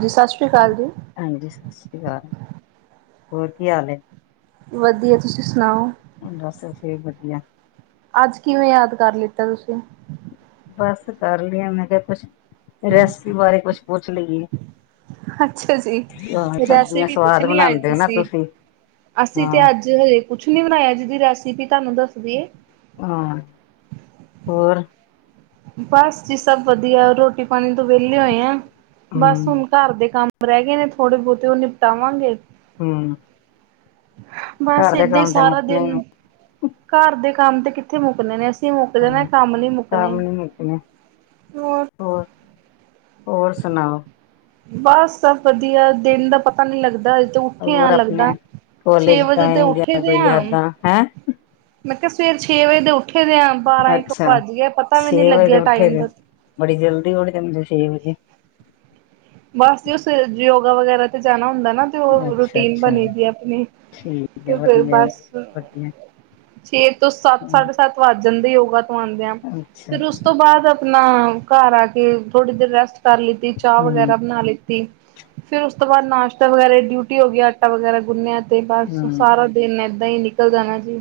ਜੀ, ਸਤਿ ਸ਼੍ਰੀ ਅਕਾਲ ਜੀ। ਹਾਂਜੀ, ਸਤਿ ਸ਼੍ਰੀ ਅਕਾਲ। ਹੋਰ ਕੀ ਹਾਲ ਏ? ਵਧੀਆ, ਤੁਸੀਂ ਸੁਣਾਓ? ਬੱਸ ਅਸੀਂ ਵੀ ਵਧੀਆ। ਅੱਜ ਕਿਵੇਂ ਯਾਦ ਕਰ ਲਿੱਤਾ ਤੁਸੀਂ? ਬਸ ਕਰ ਲਿਆ ਆ ਮੈਂ ਕਿਹਾ ਕੁਛ, ਰੈਸਪੀ ਬਾਰੇ ਕੁਛ ਪੁੱਛ ਲਈਏ? ਅੱਛਾ ਜੀ, ਹਾਂ ਸਬਜ਼ੀਆਂ ਰੈਸਿਪੀ ਸਵਾਦ ਪੁੱਛਨੀ ਅਜ ਬਣਾਉਂਦੇ ਹੋ ਨਾ ਤੁਸੀਂ। ਅਸੀਂ ਤੇ ਹਾਂ ਅੱਜ ਹਜੇ ਕੁਛ ਨੀ ਬਣਾਇਆ, ਜਿਹਦੀ ਰੈਸਪੀ ਤੁਹਾਨੂੰ ਦੱਸਦੀਏ। ਹਾਂ, ਹੋਰ? ਬਸ ਜੀ ਸਭ ਵਧੀਆ, ਰੋਟੀ ਪਾਣੀ ਤੋਂ ਵਿਹਲੇ ਹੋਏ ਆ ਬਸ ਹਮ ਹੁਣ। ਘਰ ਦੇ ਕੰਮ ਰਹਿ ਗਏ ਨੇ ਥੋੜੇ ਬਹੁਤੇ, ਉਹ ਨਿਪਟਾਵਾਂਗੇ। ਹਮ। ਬਸ ਘਰ ਦੇ ਏਦਾਂ ਹੀ ਕੰਮ ਤੇ ਸਾਰਾ ਮੁੱਕਣੇ ਦਿਨ, ਨੀ ਘਰ ਦੇ ਕੰਮ ਤੇ ਕਿੱਥੇ ਮੁੱਕਨੇ ਅ ਸੀਂ ਮੁੱਕ ਜਾਣਾ, ਹਾਂ ਕੰਮ ਨੀ ਮੁੱਕਣੇ, ਕੰਮ ਨੀ ਮੁੱਕਣੇ ਹੋਰ। ਹੋਰ, ਹੋਰ ਸੁਣਾਓ? ਬਸ, ਸਭ ਵਧੀਆ। ਦਿਨ ਦਾ ਪਤਾ ਨੀ ਲੱਗਦਾ ਤੇ ਉੱਠੇ ਹੋਰ ਆ ਆਪਣੇ ਲੱਗਦਾ, ਛੇ ਕੋਲੇਜ ਵਜੇ ਤੇ ਟਾਈਮ ਉੱਠੇ ਦੀਆਂ ਦੇ ਕੋਈ ਆ। ਯਾਦਾਂ ਹੈਂ ਮੈਂ ਕਿਹਾ, ਸਵੇਰ ਛੇ ਵਜੇ ਦੇ ਉੱਠੇ ਦੇ ਆ, ਬਾਰਾਂ ਇੱਕ ਅੱਛਾ ਵੱਜ ਗਿਆ। ਪਤਾ ਵੀ ਨੀ ਛੇ ਵਜੇ ਲੱਗਿਆ ਉੱਠੇ ਟਾਈਮ ਦੇ ਦਾ। ਬੜੀ ਜਲਦੀ ਉਠ ਜਾਂਦੇ, ਛੇ ਵਜੇ। ਬਸ ਜੀ ਸਵੇਰੇ ਯੋਗਾ ਵਗੈਰਾ ਤੇ ਜਾਣਾ ਹੁੰਦਾ ਨਾ। ਤੇ ਉਹ ਅੱਛਾ ਰੂਟੀਨ ਅੱਛਾ ਬਣੀ ਦੀ ਆਪਣੀ, ਠੀਕ ਹੈ ਤੇ ਫਿਰ ਵਧੀਆ ਬਸ। ਵਧੀਆ ਛੇ ਤੋਂ ਸੱਤ ਹਾਂ -ਸਾਢੇ ਸੱਤ ਵੱਜ ਜਾਂਦੇ ਯੋਗਾ ਤੋਂ ਆਂਦਿਆ। ਅੱਛਾ ਫਿਰ ਉਸ ਅੱਛਾ ਤੋਂ ਬਾਦ ਨਾ, ਘਰ ਆ ਕੇ ਥੋੜੀ ਦੇਰ ਰੈਸਟ ਕਰ ਲਿੱਤੀ, ਚਾਹ ਵਗੈਰਾ, ਹਮ ਨਾ ਲਿੱਤੀ, ਫਿਰ ਉਸ ਤੋਂ ਬਾਅਦ ਨਾਸ਼ਤਾ ਵਗੈਰਾ ਡਿਊਟੀ ਹੋ ਗਈ, ਆਟਾ ਵਗੈਰਾ ਗੁੰਨਿਆ। ਤੇ ਬਸ, ਹਮ ਸਾਰਾ ਦਿਨ ਏਦਾਂ ਹੀ ਨਿਕਲ ਜਾਣਾ ਜੀ।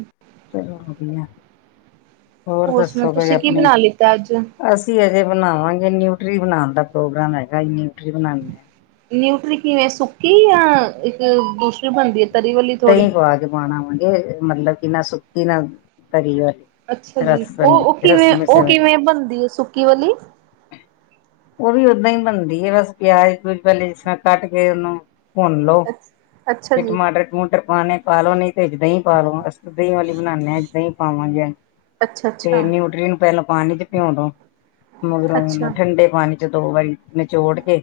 ਚਲੋ ਵਧੀਆ। ਹੋਰ ਸੁਣਾਓ ਦੱਸੋਗੇ ਬਈ ਤੁਸੀਂ ਕੀ ਆਪਣੀ, ਬਣਾ ਲਿੱਤਾ ਅੱਜ? ਰੋਟੀ ਅਜੇ ਬਣਾਵਾਂਗੇ, ਨਿਊਟਰੀ ਬਣਾਣ ਦਾ ਪ੍ਰੋਗਰਾਮ ਹੈਗਾ, ਨਿਊਟਰੀ ਬਣਾਨੀ ਮੈਂ। ਨਿਊਟਰੀ ਕਿਵੇਂ ਸੁੱਕੀ, ਜਾਂ ਇੱਕ ਦੂਸਰੀ ਬਣਦੀ ਐ ਦਹੀਂ ਪਾ ਕੇ ਪਾਣਾ ਆਵਾਂਗੇ ਮਤਲਬ ਕਿ ਨਾ ਸੁੱਕੀ, ਨਾ ਤਰੀ ਵਾਲੀ। ਅੱਛਾ ਜੀ, ਰਸ ਬਣੀ ਉਹ-ਉਹ ਰਸ ਕਿਵੇਂ, ਮਿਸ ਉਹ ਕਿਵੇਂ ਬਣਦੀ ਐ ਸੁੱਕੀ ਵਾਲੀ? ਉਹ ਵੀ ਓਦਾਂ ਹੀ ਬਣਦੀ ਏ ਬਸ ਪਿਆਜ -ਪਿਊਜ ਪਹਿਲੇ ਜਿਸ ਤਰ੍ਹਾਂ ਕੱਟ ਕੇ, ਉਹਨੂੰ ਭੁੰਨ ਲੋਓ, ਅੱਛਾ ਤੇ ਜੀ ਟਮਾ ਟਰ ਪਾਣੇ ਪਾ ਲੋੋ, ਨਹੀਂ ਤੇ ਦਹੀਂ ਪਾ ਲੋ, ਅਸੀਂ ਤੇ ਦਹੀਂ ਵਾਲੀ ਬਣਾਨੇ ਆ, ਦਹੀ ਪਾਵਾਂਗੇ। ਅੱਛਾ ਅੱਛਾ ਤੇ ਨਿਊਟਰੀ ਨੂੰ ਪਹਿਲਾਂ ਪਾਣੀ ਚ ਪਿਓ ਦੋ ਮਗਰੋਂ ਓਨੂੰ ਅੱਛਾ ਠੰਡੇ ਪਾਣੀ ਦੋ ਵਾਰੀ ਨਿਚੋੜ ਕੇ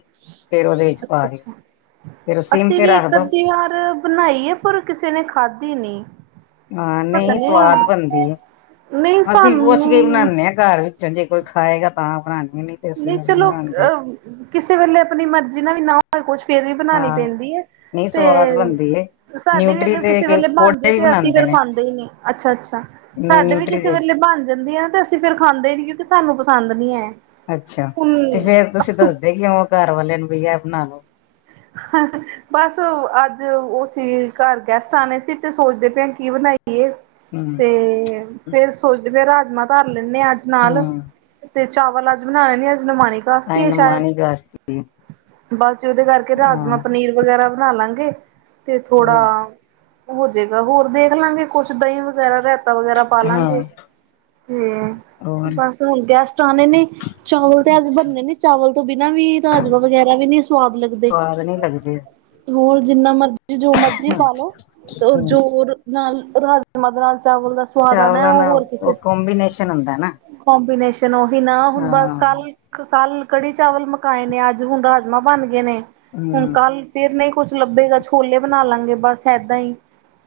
ਫੇਰ ਓਦੇ ਵਿੱਚ ਅੱਛਾ ਪਾ ਦਿਓ, ਅੱਛਾ। ਫੇਰ ਓ ਸਿੰਮ ਅਸੀਂ ਤੇ ਵੀ ਇੱਕ ਰੱਖਦੋ। ਅੱਧੀ ਵਾਰ ਬਣਾਈ ਏ ਪਰ ਕਿਸੇ ਨੇ ਖਾਦੀ ਨੀ। ਹਾਂ, ਨ‌ਈ ਸਵਾਦ ਬਣਦੀ ਐ। ਨਹੀਂ ਅਸੀਂ ਪੁੱਛ ਕੇ ਈ ਸਾਨੂੰ ਬਣਾਨੇ ਆ। ਘਰ ਵਿੱਚੋਂ ਜੇ ਕੋਈ ਖਾਏਗਾ ਤਾਂ ਬਣਾਉਣੇ ਆ ਨ‌ਈ ਨ‌ਈ ਚਲੋ ਅਹ ਕਿਸੇ ਵੇਲੇ ਆਪਣੀ ਮਰਜ਼ੀ ਨਾਲ ਵੀ ਨਾ ਹੋਵੇ ਕੁਛ ਫੇਰ ਵੀ ਬਣਾਣੀ ਪੈਂਦੀ ਏ। ਨ‌ਈ ਸਵਾਦ ਬਣਦੀ ਏ। ਸਾਡੇ ਵੀ ਅਗਰ ਕਿਸੇ ਵੇਲੇ ਬਣ ਜੇ ਤੇ ਅਸੀਂ ਫੇਰ ਨੇ ਖਾਂਦੇ ਈ ਨੀ। ਅੱਛਾ-ਅੱਛਾ, ਨਹੀਂ ਸਾਡੇ ਵੀ ਨਿਊਟਰੀ ਕਿਸੇ ਦੇ ਵੇਲੇ ਬਣਜ ਡੰਡੀਆਂ ਤੇ ਅਸੀਂ ਫੇਰ ਖਾਂਦੇ ਈ ਨੀ ਕਿਉਂਕਿ ਸਾਨੂੰ ਪਸੰਦ ਨੀ ਐ। ਅੱਛਾ ਤੇ ਫੇਰ ਤੁਸੀਂ ਦੱਸਦੇ ਕਿਉੰ ਓ ਘਰਵਾਲੇ ਨੂੰ ਵੀ ਐਹ ਬਣਾ ਲੋ। [inaudible] ਬਸ ਅੱਜ ਓ ਸੀ ਘਰ ਗੈਸਟ ਆਣੇ ਸੀ ਤੇ ਸੋਚਦੇ ਪਏ ਆ ਕੀ ਬਣਾਈਏ? ਹਮ ਤੇ ਫੇਰ ਸੋਚਦੇ ਆ ਰਾਜਮਾ ਧਰ ਲੈਨੇ ਆ ਅੱਜ ਨਾਲ। ਹਮ ਤੇ ਚਾਵਲ ਅੱਜ ਬਣਾਣੇ ਨੀ ਅੱਜ ਨਮਾਨਿਕਸਤੀ ਤਾਂਹੀ ਐ ਨਾ ਸ਼ੈਦ। ਮਨ ਹੀ ਕਰਦਾ ਬਸ ਜੀ ਓਹਦੇ ਕਰਕੇ ਹਾਂ ਰਾਜਮਾਂਹ, ਪਨੀਰ ਵਗੈਰਾ ਬਣਾ ਲਾਂਗੇ ਤੇ ਥੋੜਾ ਹੋਰ ਹੋ ਜਏਗਾ, ਹੋਰ ਦੇਖ ਲਾਂਗੇ ਕੁਛ ਦਹੀਂ ਵਗੈਰਾ ਰਾਇਤਾ ਵਗੈਰਾ ਪਾ ਹਾਂ ਲਾਂਗੇ। ਹੂੰ, ਹੋਰ ਬਸ ਹੁਣ ਗੈਸਟ ਆਣੇ ਨੇ। ਚਾਵਲ ਤੇ ਅੱਜ ਅੱਛਾ ਬਣਨੇ ਨੀ ਚਾਵਲ ਤੋਂ ਬਿਨਾਂ ਵੀ ਰਾਜਮਾ ਵਗੈਰਾ ਵੀ ਨੀ ਸਵਾਦ ਲੱਗਦੇ। ਸਵਾਦ ਨੀ ਲੱਗਦੇ। ਹੋਰ ਜਿੰਨਾ ਮਰਜ਼ੀ ਜੋ ਮਰਜ਼ੀ ਪਾਲੋ ਔਰ ਹੂੰ ਜੋਰ ਨਾਲ ਰਾਜਮਾ ਦੇ ਨਾਲ ਚਾਵਲ ਦਾ ਸਵ ਚਾਵਲ ਨਾਲ ਓ ਕੋਬੀਨੇਸ਼ਨ ਹੁੰਦਾ ਨਾ। ਕੋਬੀਨੇਸ਼ਨ‌ ਓਹੀ ਨਾ ਹੁਣ ਬਸ ਹਾਂ ਕੱਲ, ਕੱਲ ਕੜੀ ਚਾਵਲ ਮਕਾਏ ਨੇ ਅੱਜ, ਹੁਣ ਰਾਜਮਾ ਬਣ ਗਏ ਨੇ। ਹੁਣ ਹੂੰ ਕੱਲ ਫੇਰ ਨੀ ਕੁਛ ਲੱਭੇਗਾ। ਛੋਲੇ ਬਣਾ ਲਾਂਗੇ ਬਸ ਏਦਾਂ ਈ।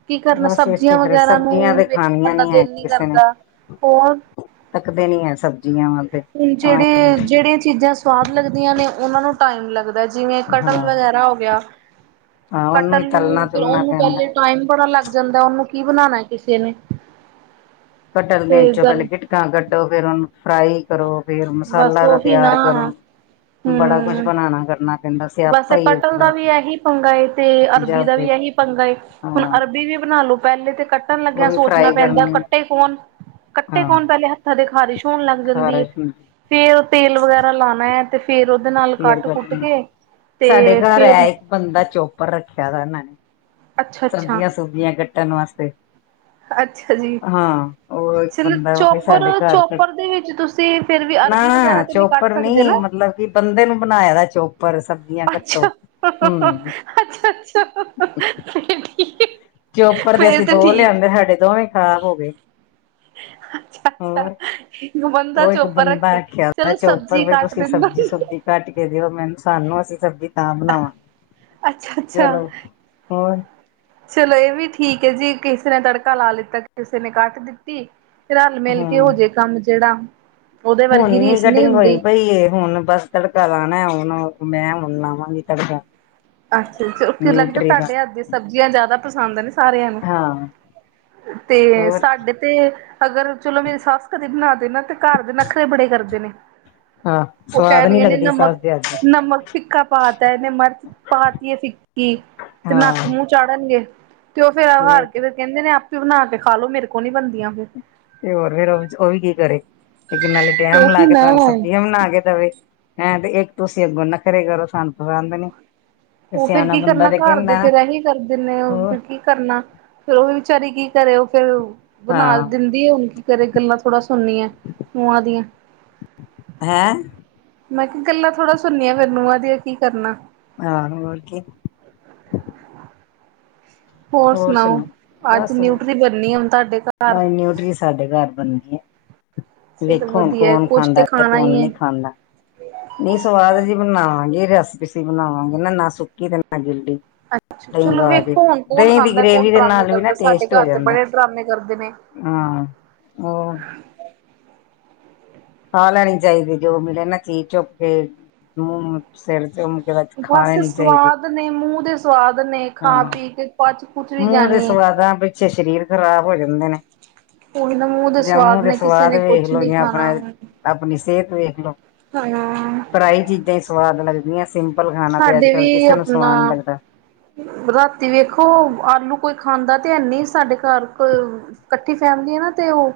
ਕੀ ਕਰਨਾ ਬਸ ਇਸੇ ਸਬਜ਼ੀਆਂ ਫਿਰ ਵਗੈਰਾ ਨੂੰ ਸਬਜ਼ੀਆਂ ਤੇ ਖਾਣੀਆਂ ਵੇਖਣ ਦਾ ਹੈ ਦਿਲ ਨੀ ਕਿਸੇ ਨੇ ਕਰਦਾ। ਹੋਰ, ਤੱਕਦੇ ਨੀ ਹੈ ਸਬਜ਼ੀਆਂ ਵੱਲ ਤੇ ਹੁਣ ਤਾਂ ਜਿਹੜੇ ਜਿਹੜੀਆਂ ਚੀਜ਼ਾਂ ਸ ਸੁਆਦ ਲੱਗਦੀਆਂ ਨੇ ਓਨਾਂ ਨੂੰ ਟਾਈਮ ਲੱਗਦਾ ਜਿਵੇਂ ਕਟਲ, ਹਾਂ ਵਗੈਰਾ ਹੋ ਗਿਆ। ਹਾਂ ਉਹਨੂੰ ਕਟਲ ਹੀ ਤਲਣਾ ਨੂੰ ਫਿਰ ਤੁਲਣਾ ਓਨੂੰ ਪੈਂਦਾ ਪਹਿਲੇ ਟਾਈਮ ਬੜਾ ਲੱਗ ਜਾਂਦਾ। ਓਨੂੰ ਕੀ ਬਣਾਨਾ ਏ ਕਿਸੇ ਨੇ। ਕੱਟਲ ਮੇ ਤੇ ਚੋਂ ਪਹਿਲੇ ਗੱਲ ਗਿਟਕਾਂ ਕੱਢੋ ਫੇਰ ਓਹਨੂੰ ਫਰਾਈ ਕਰੋ ਫੇਰ ਬਸ ਮਸਾਲਾ ਦਾ ਉਹੀ ਤਿਆਰ ਨਾ ਕਰੋ ਬੜਾ ਕੁਛ ਹਮ ਬਣਾਨਾ ਕਰਨਾ। ਪੈਂਦਾ ਬਸ ਸਿਆਪਾ ਏ ਕਟਲ ਦਾ ਵੀ ਹੀ ਏਹੀ ਪੰਗਾ ਏ ਤੇ ਅਰਬੀ ਦਾ ਜਾਦੇ ਵੀ ਏਹੀ ਪੰਗਾ ਏ। ਹੁਣ ਹਾਂ ਅਰਬੀ ਵੀ ਬਣਾਲੋ ਪਹਿਲੇ ਤੇ ਕੱਟ ਕੱਟਣ ਉਹ ਲੱਗਿਆ ਵੀ ਸੋਚਣਾ ਫਰਾਈ ਪੈਂਦਾ ਕਰਨੀ ਕੱਟੇ ਕੌਣ ਕੱਟੇ ਹਾਂ ਕੌਣ ਪਹਿਲੇ ਹੱਥਾਂ ਤੇ ਖ਼ਾਰਿਸ਼ ਹੋਣ ਲੱਗ ਜਾਂਦੀ ਏ ਖ਼ਾਰਸ਼ ਹੁੰਦੀ ਫੇਰ ਤੇਲ ਵਗੈਰਾ ਲਾਣਾ ਏ ਤੇ ਫੇਰ ਓਦੇ ਨਾਲ ਫੇਰ ਕੱਟ-ਕੁੱਟ ਕੱਟਣੀ ਕੇ। ਤੇ ਸਾਡੇ ਘਰ ਫੇਰ ਐ ਇੱਕ ਬੰਦਾ ਚੋਪਰ ਰੱਖਿਆ ਹੋਇਆ ਮੈਂ। ਅੱਛਾ ਅੱਛਾ ਸਬਜ਼ੀਆਂ ਸੂਬਜ਼ੀਆਂ ਕੱਟਣ ਵਾਸਤੇ। ਅੱਛਾ ਜੀ। ਹਾਂ। ਓ ਇੱਕ ਚਲ ਬੰਦਾ ਚੋਪਰ ਸਾਡੇ ਘਰ [unintelligible] ਚੋਪਰ ਦੇ ਵਿੱਚ ਤੁਸੀਂ ਫਿਰ ਵੀ ਨਾ ਅਰਬੀ ਵਗੈਰਾ ਤੇ ਨੀ ਕੱਟ ਚੋਪਰ ਸਕਦੇ ਨੀ ਨਾ। ਮਤਲਬ ਕਿ ਬੰਦੇ ਨੂੰ ਬਣਾਇਆ ਦਾ ਚੋਪਰ ਸਬਜ਼ੀਆਂ ਕੱਟੋ, ਹੂੰ। ਅੱਛਾ-ਅੱਛਾ। ਠੀ ਚੋਪਰ ਦੇ ਅਸੀਂ ਦੋ ਲਿਆਂਦੇ ਸਾਡੇ ਦੋਵੇ ਈ ਖਰਾਬ ਹੋ ਗਏ, ਅੱਛਾ ਅੱਛਾ ਹੋਰ ਇੱਕ ਬੰਦਾ ਉਹ ਇੱਕ ਚੋਪਰ ਬੰਦਾ ਰੱਖਿਆ ਹੁੰਦਾ, ਚਲੋ ਚੋਪਰ ਸਬਜ਼ੀ ਬਈ ਕੱਟ ਤੁਸੀਂ ਦਿੰਦਾ ਸਬਜ਼ੀ ਸੁਬਜੀ ਕੱਟ ਕੇ ਦਿਓ ਮੈਨੂੰ ਸਾਨੂੰ ਅਸੀਂ ਸਬਜ਼ੀ ਤਾਂ ਬਣਾਵਾ। ਅੱਛਾ ਅੱਛਾ। ਹੋਰ। ਚਲੋ ਏ ਵੀ ਠੀਕ ਐ ਜੀ ਕਿਸੇ ਨੇ ਤੜਕਾ ਲਾ ਲਿੱਤਾ, ਕਿਸੇ ਨੇ ਕੱਟ ਦਿੱਤੀ। ਰਲ ਮਿਲ ਕੇ ਹੋ ਹਮ ਜੇ ਕੰਮ ਜਿਹੜਾ। ਉਹਦੇ ਹੁਣ ਵਰਗੀ ਨੀ ਰੀਸ ਨਹੀਂ ਕਟਿੰਗ ਹੋਈ ਹੁੰਦੀ ਪਈ ਏ ਹੁਣ ਬਸ। ਤੜਕਾ ਲਾਨਾ ਏ ਹੋਣ, ਮੈ ਹੁਣ ਲਵਾਂਗੀ ਤੜਕਾ। ਅੱਛਾ ਅੱਛਾ, ਓ ਫਿਰ ਲੱਗਦਾ ਨਿਊਟਰੀ ਦਾ ਤੁਹਾਡੇ ਹੱਥ ਦੀਆਂ ਸਬਜ਼ੀਆਂ ਜ਼ਿਆਦਾ ਪਸੰਦ ਨੇ। ਸਾਰਿਆਂ ਨੂੰ, ਹਾਂ ਤੇ ਹੋਰ ਸਾਡੇ ਤੇ ਅਗਰ ਚਲੋ ਮੇਰੀ ਸੱਸ ਕਦੇ ਬਣਾ ਦੇ ਨਾ ਤੇ ਘਰ ਦੇ ਨਖਰੇ ਬੜੇ ਕਰਦੇ ਨੇ। ਹਾਂ ਉਹ ਸਵਾਦ ਨੀ ਕਹਿਣਗੇ ਨੇ ਲੱਗਦੀ ਨਮਕ ਸੱਸ ਦੇ ਹੱਥ ਦੀ ਨਮਕ ਫਿੱਕਾ ਪਾ ਤਾ ਏ ਇਹਨੇ, ਮਰਚ ਪਾ ਤੀ ਐ ਫਿੱਕੀ ਤੇ ਹਾਂ ਨੱਕ ਮੂੰਹ ਚਾੜਨਗੇ। ਤੇ ਉਹ ਫੇਰ ਹੋਰ ਹਾਰ ਕੇ ਫਿਰ ਕਹਿੰਦੇ ਨੇ ਆਪੇ ਬਣਾ ਕੇ ਖਾ ਲੋ, ਮੇਰੇ ਕੋਲ ਨੀ ਬਣਦੀਆਂ ਫਿਰ। ਤੇ ਹੋਰ ਫੇਰ ਉਹ ਉਹ ਵੀ ਕੀ ਕਰੇ, ਇੱਕ ਨਾਲੇ ਟੈਮ ਉਹੀ ਲਾ ਕੇ ਨਾ ਤੁਾਨੂੰ ਸਬਜ਼ੀਆਂ ਬਣਾ ਕੇ ਦੇਵੇ। ਹੈਂ ਤੇ ਇੱਕ ਤੁਸੀਂ ਅੱਗੋਂ ਨਖਰੇ ਕਰੋ ਸਾਨੂੰ ਪਸੰਦ ਨੀ। ਤੇ ਓ ਫੇਰ ਸਿਆਣਾ ਕੀ ਬੰਦਾ ਕਰਨਾ ਤੇ ਘਰ ਦੇ ਕਹਿੰਦਾ ਨਾ ਫੇਰ ਐਹੀ ਕਰਦੇ ਨੇ, ਓ ਹੋਰ ਫਿਰ ਕੀ ਕਰਨਾ, ਫਿਰ ਉਹ ਵੀ ਵਿਚਾਰੀ ਕੀ ਕਰੇ, ਓ ਫੇਰ ਬਣਾ ਹਾਂ ਦਿੰਦੀ ਏ, ਹੁਣ ਕੀ ਕਰੇ ਗੱਲਾਂ ਥੋੜਾ ਸੁਣਨੀਆਂ ਨੂੰਹਾਂ ਦੀਆਂ। ਹੈਂ? ਮੈਂ ਕਿਹਾ ਗੱਲਾਂ ਥੋੜਾ ਸੁਣਨੀਆਂ ਫੇਰ ਨੂੰਆ ਦੀਆਂ ਕੀ ਕਰਨਾ। ਹਾਂ, ਹੋਰ ਕੀ। ਹੋਰ ਸੁਣਾਓ, ਅੱਜ ਨਿਊਟਰੀ ਬਣਨੀ ਆ ਹੁਣ ਤੁਹਾਡੇ ਘਰ? ਅੱਜ ਨਿਊਟਰੀ ਸਾਡੇ ਘਰ ਬਣਣੀ ਆ। ਚਲੋ ਵੇਖੋ ਹੁਣ ਵਧੀਆ ਕੌਣ ਕੁਛ ਖਾਂਦਾ ਤੇ ਖਾਣਾ ਕੌਣ ਹੀ ਹੈ ਨਹੀਂ ਖਾਂਦਾ। ਨਹੀਂ ਸਵਾਦ ਜਹੀ ਬਣਾਵਾਂਗੇ, ਰਸ ਪੀਸੀ ਬਣਾਵਾਂਗੇ ਨਾ, ਨਾ ਸੁੱਕੀ ਤੇ ਨਾ ਗਿੱਲੀ। ਅੱਛਾ ਦਹੀਂ ਚਲੋ ਪਾ ਕੇ, ਵੇਖੋ ਹੁਣ ਕੌਣ ਦਹੀਂ ਦੀ ਖਾਂਦਾ ਕੌਣ ਗ੍ਰੇਵੀ ਦੇ ਡਰਾਮੇ ਨਾਲ ਵੀ ਕਰਦਾ ਸਾਡੇ ਟੇਸਟ ਹੋ ਘਰ ਤੇ ਜਾਂਦਾ। ਬੜੇ ਡਰਾਮੇ ਕਰਦੇ ਨੇ ਹਾਂ, ਹੋਰ। ਖਾ ਲੈਣੀ ਚਾਹੀਦੀ ਜੋ ਮਿਲੇ ਨਾ ਚੀਜ਼ ਚੁਪ ਕੇ ਮੂ ਸਿਰ ਚੁੰਮ ਕੇ ਬਸ ਖਾ ਲੈਣੀ ਚਾਹੀਦੀ। ਕੇ ਨਹੀਂ ਮੂੰਹ ਦੇ ਸਵਾਦ ਨੇ, ਖਾ ਹਾਂ। ਪੀ ਕੇ, ਪੱਚ ਮੂੰਹ ਦੇ ਸਵਾਦਾਂ ਪਿੱਛੇ ਸਰੀਰ ਖ਼ਰਾਬ ਹੋ ਜਾਂਦੇ ਨੇ। ਉਹੀ ਨਾ ਮੂੰਹ ਦੇ ਜਾਂ ਮੂੰਹ ਸਵਾਦ ਦੇ ਨੇ ਕਿਸੇ ਸਵਾਦ ਨੇ ਵੇਖ ਕੁਛ ਲੋ ਨੀ ਜਾਂ ਖਾਣਾ ਆਪਣਾ ਆਪਣੀ ਸਿਹਤ ਵੇਖਲੋ। [unintelligible] ਤੇ ਸਵਾਦ ਲੱਗਦੀਆਂ, ਸਿੰਪਲ ਖਾਣਾ ਤੇ ਅੱਜ ਸਾਡੇ ਕੱਲ ਵੀ ਕਿਸੇ ਨੂੰ ਸਵਾਦ ਨੀ ਆਪਣਾ ਲੱਗਦਾ। ਰਾਤੀ ਵੇਖੋ ਆਲੂ ਕੋਈ ਖਾਂਦਾ ਤੇ ਹੈਨੀ ਸਾਡੇ ਘਰ ਕੋ ਇਕੱਠੀ ਫੈਮਲੀ ਏ ਨਾ ਤੇ ਉਹ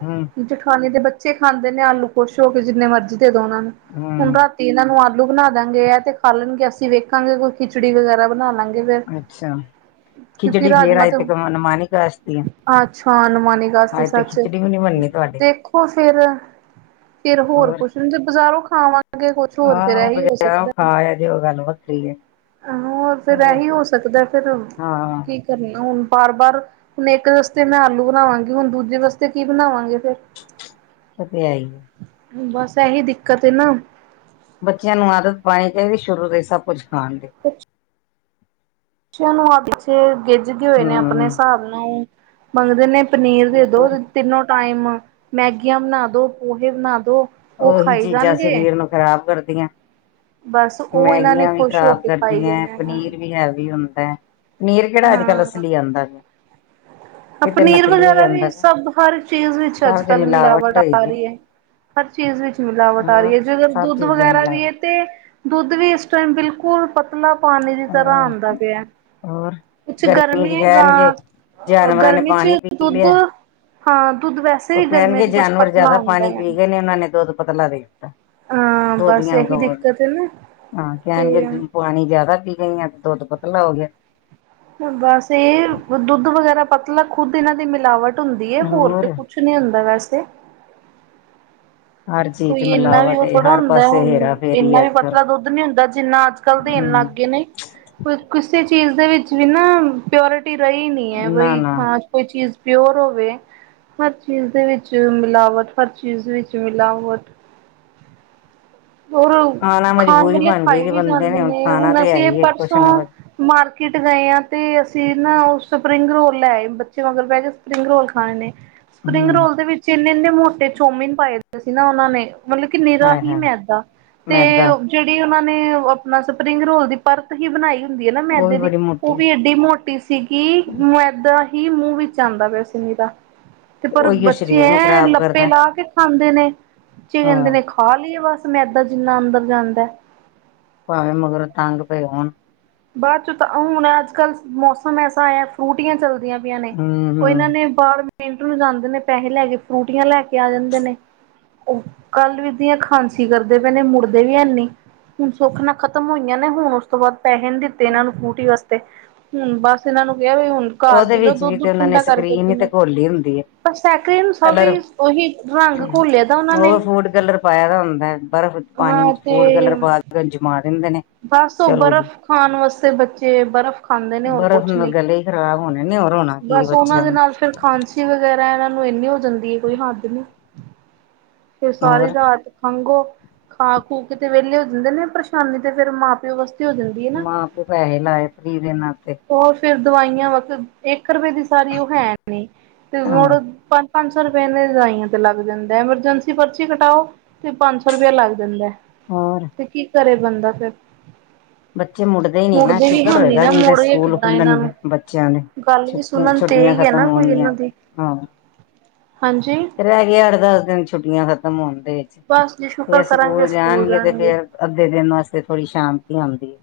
ਜਠਾਣੀ ਦੇ ਬੱਚੇ ਖਾਂਦੇ ਨੇ ਆਲੂ ਖੁਸ਼ ਹੋ ਕੇ ਜਿੰਨੇ ਮਰਜ਼ੀ ਦੇ ਓਨਾਂ ਨੂੰ, ਹੁਣ ਰਾ ਤੇ ਇਹਨਾਂ ਨੂੰ ਆਲੂ ਬਣਾ ਦਾਂਗੇ ਆ ਤੇ ਖਾ ਲੈਣਗੇ, ਅਸੀਂ ਵੇਖਾਂਗੇ ਕੋਈ ਖਿਚੜੀ ਵਗੈਰਾ ਬਣਾ ਲਾ ਗੇ ਫੇਰ। ਅੱਛਾ, ਖਿਚੜੀ ਫੇਰ ਆਏ ਤੇ ਅਨੁਮਾਨੀ ਗਾਸਤੀ ਆ। ਅੱਛਾ ਅਨੁਮਾਨੀ ਗਾਸਤੀ ਸੱਚ, ਤੁਹਾਡੇ ਦੇਖੋ ਫੇਰ ਫੇਰ ਹੋਰ ਕੁਛ ਨੀ ਤੇ ਬਜ਼ਾਰੋਂ ਖਾਵਾਂਗੇ ਕੁਛ ਹੋਰ ਫਿਰ ਆਹ ਐਹੀ ਹੋ ਬਜ਼ਾਰੋਂ ਸਕਦਾ। ਖਾ ਆਏ ਤੇ ਉਹ ਗੱਲ ਵੱਖਰੀ ਏ। ਆਹੋ ਹੋਰ ਫਿਰ ਐਹੀ ਹੋ ਸਕਦਾ ਫੇਰ ਹਾਂ ਕੀ ਹੁਣ ਬਾਰ-ਬਾਰ ਹੁਣ ਇੱਕ ਵਾਸਤੇ ਮੈਂ ਆਲੂ ਬਣਾਵਾਂਗੀ, ਹੁਣ ਦੂਜੇ ਵਾਸਤੇ ਕੀ ਬਣਾਵਾਂਗੇ ਫੇਰ। ਓ ਤੇ ਹੈ ਈ ਏ। ਬਸ ਐਹੀ ਦਿੱਕਤ ਏ ਨਾ ਬੱਚਿਆਂ ਨੂੰ ਆਦਤ ਪਾਣੀ ਚਾਈਦੀ ਸ਼ੁਰੂ ਤੋਂ ਹੀ ਸਭ ਕੁੱਝ ਖਾਣ ਦੀ। ਅੱਛਾ ਬੱਚਿਆਂ ਨੂੰ ਅਜ ਗਿੱਝ ਗਏ ਹੋਏ ਨੇ ਆਪਣੇ ਹਮ ਸਾਬ ਨਾਲ ਮੰਗਦੇ ਨੇ। ਪਨੀਰ ਦੇ ਦੋ ਹੋਰ ਤਿੰਨੋ ਟਾਈਮ, ਮੈਗੀਆਂ ਬਣਾ ਦੋ, ਪੋਹੇ ਬਣਾ ਦੋ। ਉਹ ਓਹੀ ਖਾਈ ਚੀਜ਼ਾਂ ਜਾਣਗੇ ਸਰੀਰ ਨੂੰ ਖ਼ਰਾਬ ਕਰਦੀਆਂ। ਬਸ ਉਹ ਇਹਨਾਂ ਨੇ ਮੈਗੀਆਂ ਵੀ ਖੁਸ਼ ਹੋ ਖਰਾਬ ਕੇ ਖਾਈ ਕਰਦੀਆਂ, ਜਾਣੇ ਪਨੀਰ ਵੀ ਹੈਵੀ ਹੁੰਦਾ। ਪਨੀਰ ਕੇੜਾ ਅੱਜ ਕੱਲ੍ਹ ਹਾਂ ਅਸਲੀ ਆਂਦਾ। ਏ ਤੇ ਪਨੀਰ ਨਕਲੀ ਈ ਵਗੈਰਾ ਵੀ ਆਂਦਾ, ਸਭ ਹਰ ਚੀਜ਼ ਵਿੱਚ ਅੱਜ ਸਭ 'ਚ ਕੱਲ੍ਹ ਮਿਲਾਵਟ ਹੋਈ ਆ ਦੀ। ਰਹੀ ਹੈ। ਹਰ ਚੀਜ਼ ਵਿੱਚ ਮਿਲਾਵਟ ਆ ਹੋਰ ਰੀ ਏ ਜੇਕਰ ਸਭ ਦੁੱਧ ਚੀਜ਼ਾਂ ਹੀ ਵਗੈਰਾ ਵੀ ਏ ਮਿਲਾਵਟ ਤੇ ਦੁੱਧ ਵੀ ਇਸ ਟਾਈਮ ਬਿਲਕੁਲ ਪਤਲਾ ਪਾਣੀ ਦੀ ਤਰ੍ਹਾਂ ਆਂਦਾ ਪਿਆ। ਹੋਰ ਕੁੱਛ ਗਰਮੀ ਚ ਏ ਗਾ ਕਹਿਣਗੇ ਜਾਨਵਰਾਂ ਨੇ ਗਰਮੀ 'ਚ ਪਾਣੀ ਦੁੱਧ ਹਾਂ ਦੁੱਧ ਵੈਸੇ ਓ ਵੀ ਗਰਮੀਆਂ ਕੈਣਗੇ ਚ ਕੁਛ ਜਾਨਵਰ ਪਤਲਾ ਜਾਦਾ ਆਉਂਦਾ ਪਾਣੀ ਹੈ। ਪੀ ਗੇ ਨੇ, ਓਨਾਂ ਨੇ ਦੁੱਧ ਪਤਲਾ ਦੇ ਹਾਂ ਬਸ ਦੋਧੀਆਂ ਨੂੰ ਇਹੀ ਦੋਰ ਦਿੱਕਤ ਹੈ ਨਾ ਹਾਂ ਕੈਣਗੇ ਤੇ ਪਾਣੀ ਜਾਦਾ ਪੀ ਗਈਆਂ ਤੇ ਦੁੱਧ ਪਤਲਾ ਹੋ ਗਿਆ। ਬਸ ਏ ਦੁੱਧ ਵਗੈਰਾ ਪਤਲਾ ਖੁੱਦ ਏਨਾਂ ਦੀ ਮਿਲਾਵਟ ਹੁੰਦੀ ਏ। ਹੋਰ ਤੇ ਕੁਛ ਕੁਛ ਨੀ ਹੁੰਦਾ ਵੈਸੇ ਹਰ ਚੀਜ਼ ਕੋਈ ਚ ਏਨਾ ਵੀ ਮਿਲਾਵਟ ਓ ਏ ਥੋੜਾ ਹਰ ਹੁੰਦਾ ਪਾਸੇ ਹੁਣ ਹੇਰਾ ਫੇਰੀ ਏਨਾ ਏ ਵੀ ਅੱਜ ਕੱਲ ਪਤਲਾ ਦੁੱਧ ਨੀ ਹੁੰਦਾ। ਜਿੰਨਾ ਅੱਜ ਕੱਲ ਦੇਣ ਲੱਗ ਹੂੰ ਗੇ ਨੇ। ਕਿਸੇ ਚੀਜ਼ ਦੇ ਵਿੱਚ ਵੀ ਨਾ ਪਿਓਰਟੀ ਰ‌ਈ ਨੀ ਐ ਨਾ ਬਈ ਨਾ ਕੋਈ ਚੀਜ਼ ਪਿਓਰ ਹੋਵੇ। ਹਰ ਚੀਜ਼ ਦੇ ਵਿੱਚ ਮਿਲਾਵਟ-ਹਰ ਚੀਜ਼ ਵਿੱਚ ਮਿਲਾਵਟ। ਹੋਰ ਖਾਣਾ ਖਾਣ ਮਜਬੂਰੀ ਵੇਲੇ ਬਣ ਗਈ ਖਾਈ ਦੀ ਵੀ ਬੰਦੇ ਜਾਂਦੇ ਨੇ, ਖਾਣਾ ਹੁਣ ਤੇ ਹੈ ਅਸੀਂ ਏ ਹੀ ਕੁਛ ਪਰਸੋਂ ਨਾ ਕੁਛ ਮਾਰਕੀਟ ਗਏ ਆਂ ਤੇ ਅਸੀਂ ਨਾ ਓ ਸਪਰਿੰਗ ਰੋਲ ਲੈ ਏ, ਬੱਚੇ ਮਗਰ ਪੈ ਗੇ। ਸਪਰਿੰਗ ਰੋਲ ਖਾਣੇ ਨੇ। ਸਪਰਿੰਗ ਹੂੰ ਰੋਲ ਦੇ ਵਿੱਚ ਏਨੇ-ਏਨੇ ਮੋਟੇ ਚੋਮਿਨ ਪਾਏ ਦੇ ਸੀ ਨਾ ਓਨਾਂ ਨੇ, ਮਲਬ ਕੇ ਨਿਰਾ ਹਾਏ ਹੀ ਹਾਏ ਮੈਦ- ਤੇ ਮੈਦਾ ਜੇੜੀ ਓਨਾਂ ਨੇ ਆਪਣਾ ਸਪਰਿੰਗ ਰੋਲ ਦੀ ਪਰਤ ਹੀ ਬਣਾਈ ਹੁੰਦੀ ਏ ਨਾ ਉਹ ਮੈਦੇ ਵੀ ਦੀ, ਬੜੀ ਓ ਮੋਟੀ ਵੀ ਏਡੀ ਮੋਟੀ ਸੀਗੀ ਮ ਮੇਦਾਂ ਹੀ ਮੂੰਹ ਵਿੱਚ ਆਂਦਾ ਪਿਆ ਸੀ ਨਿਰਾ, ਤੇ ਪਰ ਉਹੀਓ ਬੱਚੇ ਸਰੀਰ ਨੂੰ ਐਂ ਖ਼ਰਾਬ ਲੱਪੇ ਕਰਦਾ ਲਾ ਕੇ ਖਾਂਦੇ ਨੇ। ਬੱਚੇ ਕੈਂਦੇ ਹਾਂ ਨੇ ਖਾ ਲੀਏ ਬਸ ਮੈਦਾਂ ਜਿੰਨਾ ਅੰਦਰ ਜਾਂਦਾ। ਭਾਵੇਂ ਮਗਰੋਂ ਤੰਗ ਪਏ ਹੋਣ। ਬਾਦ 'ਚ ਤਾਂ ਹੁਣ ਅੱਜ ਕੱਲ੍ਹ ਮੌਸਮ ਐਸਾ ਆਇਆ ਫਰੂਟੀਆਂ ਚਲਦੀਆਂ ਪਈਆਂ ਨੇ। ਹੂੰ ਓ ਏਨਾਂ ਹੂੰ ਨੇ ਪਾਰਕ ਨੂੰ ਜਾਂਦੇ ਨੇ ਪੈਹੇ ਲੈ ਕੇ ਫਰੂਟੀਆਂ ਲੈ ਕੇ ਆ ਜਾਂਦੇ ਨੇ। ਓ ਕੱਲ ਵੀ ਦੀਆਂ ਖਾਂਸੀ ਕਰਦੇ ਪਏ ਨੇ, ਮੁੜਦੇ ਵੀ ਹੈਨੀ। ਹੁਣ ਸੁੱਖ ਨਾਲ ਖਤਮ ਹੋਈਆਂ ਨੇ, ਹੁਣ ਉਸ ਤੋਂ ਬਾਦ ਹਿਣ ਦਿੱਤੇ ਏਨਾਂ ਨੂੰ ਫਰੂਟੀ ਵਸਤੇ, ਹੁਣ ਬਸ ਏਨਾਂ ਨੂੰ ਕਿਆ ਵੀ ਹੁਣ ਘਰ ਓਦੇ ਪੀ ਲਓ ਵਿੱਚ ਵੀ ਦੁੱਧ ਤੇ ਓਨਾ ਨੇ ਠੰਡਾ ਕਰਕੇ ਸਕਰੀਨ ਈ ਤੇ ਪੀਣਾ। ਘੋਲੀ ਹੁੰਦੀ ਏ। ਪਰ ਸੈਕਰੀ ਨੂੰ ਸਭ ਕਲਰ, ਉਹੀ ਰੰਗ ਘੋਲਿਆ ਦਾ ਉਹਨਾਂ ਓ ਨੇ। ਫੂਡ ਕਲਰ ਪਾਇਆ ਦਾ ਹੁੰਦਾ, ਬਰਫ਼ ਪਾਣੀ ਹਾਂ ਵਿੱਚ ਫੂਡ ਤੇ ਕਲਰ ਪਾ ਕੇ ਤੇ ਓਨੂੰ ਜਮਾ ਦਿੰਦੇ ਨੇ। ਬਸ ਓ ਚਲੋ ਜੀ ਬਰਫ਼ ਖਾਣ ਵਸਤੇ ਬੱਚੇ ਬਰਫ਼ ਖਾਂਦੇ ਨੇ, ਹੋਰ ਕੁਛ ਨੀ। ਅਰ ਹੋਣੇ ਨੇ, ਹੋਰ ਹੋਣਾ ਕੀ ਏ ਬੱਚਿਆਂ ਨੂੰ। ਫਿਰ ਖਾਂਸੀ ਵਗੈਰਾ ਏਨਾਂ ਨੂੰ ਏਨੀ ਹੋ ਜਾਂਦੀ ਏ ਕੋਈ ਹੱਦ ਨ੍ਹੀ। ਫੇਰ ਸਾਰੀ ਹੋਰ ਰਾਤ ਖੰਘੋ, ਖਾ-ਖੂ ਕੇ ਤੇ ਵੇਲੇ ਹੋ ਜਾਂਦੇ ਨੇ। ਪਰਸ਼ਾਨੀ ਤੇ ਫੇਰ ਮਾਂ-ਪਿਓ ਵਾਸ ਮਾਂ-ਪਿਓ ਪੈਸੇ ਲਾਏ ਫਰੀ ਦੇ ਨਾ ਤੇ। ਉਹ ਫਿਰ ਦਵਾਈਆਂ ਵਕ, ਇੱਕ ਰੁਪਏ ਦੀ ਸਾਰੀ ਉਹ ਹੈ ਨੀ। ਤੇ ਹਾਂ ਮੁੜੋ, ਪੰਜ-ਪੰਜ ਸੌ ਰੁਪਏ ਦੇ ਦਜਾਈਆਂ ਤੇ ਲੱਗ ਜਾਂਦਾ ਐਮਰਜੈਂਸੀ ਪਰਚੀ ਕਟਾਓ। ਤੇ ਪੰਜ ਸੌ ਰੁਪਇਆ ਲੱਗ ਜਾਂਦਾ ਐ। ਹੋਰ ਕੀ ਕਰੇ ਬੰਦਾ ਫਿਰ। ਬੱਚੇ ਮੁੜਦੇ ਹੀ ਨੀ ਨਾ ਮੁੜਦੇ ਵੀ ਸ਼ੂਗਰ ਹੈਨੀ ਹੋਏਗਾ ਨਾ ਇਹਨਾਂ ਦੇ ਮੋੜੀਏ ਸਕੂਲ ਕਿੱਦਾਂ ਇਹਨਾਂ ਖੁੱਲਣਗੇ ਨੂੰ। ਬੱਚਿਆਂ ਦੇ। ਗੱਲ ਛੁ ਵੀ ਸੁਣਨ ਤੇ ਛੁੱਟੀਆਂ ਹੀ ਹੈ ਖਤਮ ਨਾ ਕੋਈ ਹੋਣਗੀਆਂ, ਇਹਨਾਂ ਦੀ ਹਾਂ। ਹਾਂਜੀ? ਰਹਿਗੇ ਅੱਠ-ਦਸ ਦਿਨ ਛੁੱਟੀਆਂ ਖ਼ਤਮ ਹੋਣ ਦੇ ਵਿੱਚ, ਬਸ ਜੀ ਸ਼ੁਕਰ ਫਿਰ ਕਰਾਂਗੇ ਸਕੂਲ ਜਾਣਗੇ ਤੇ ਫੇਰ ਅੱਧੇ ਦਿਨ ਵਾਸਤੇ ਥੋੜ੍ਹੀ ਸ਼ਾਂਤੀ ਆਉਂਦੀ।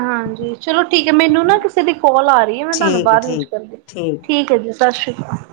ਹਾਂਜੀ ਚਲੋ ਠੀਕ ਏ ਮੈਨੂੰ ਨਾ ਹੈ। ਕਿਸੇ ਦੀ ਕੋਲ ਆ ਰਹੀ ਐ ਮੈਂ ਤੁਹਾਨੂੰ ਠੀਕ ਹੈ ਬਾਅਦ ਵਿੱਚ ਠੀਕ ਕਰੂਗੀ, ਠੀਕ ਹੈ ਜੀ। ਸਾਸ਼ਰੀ ਕਾਲ।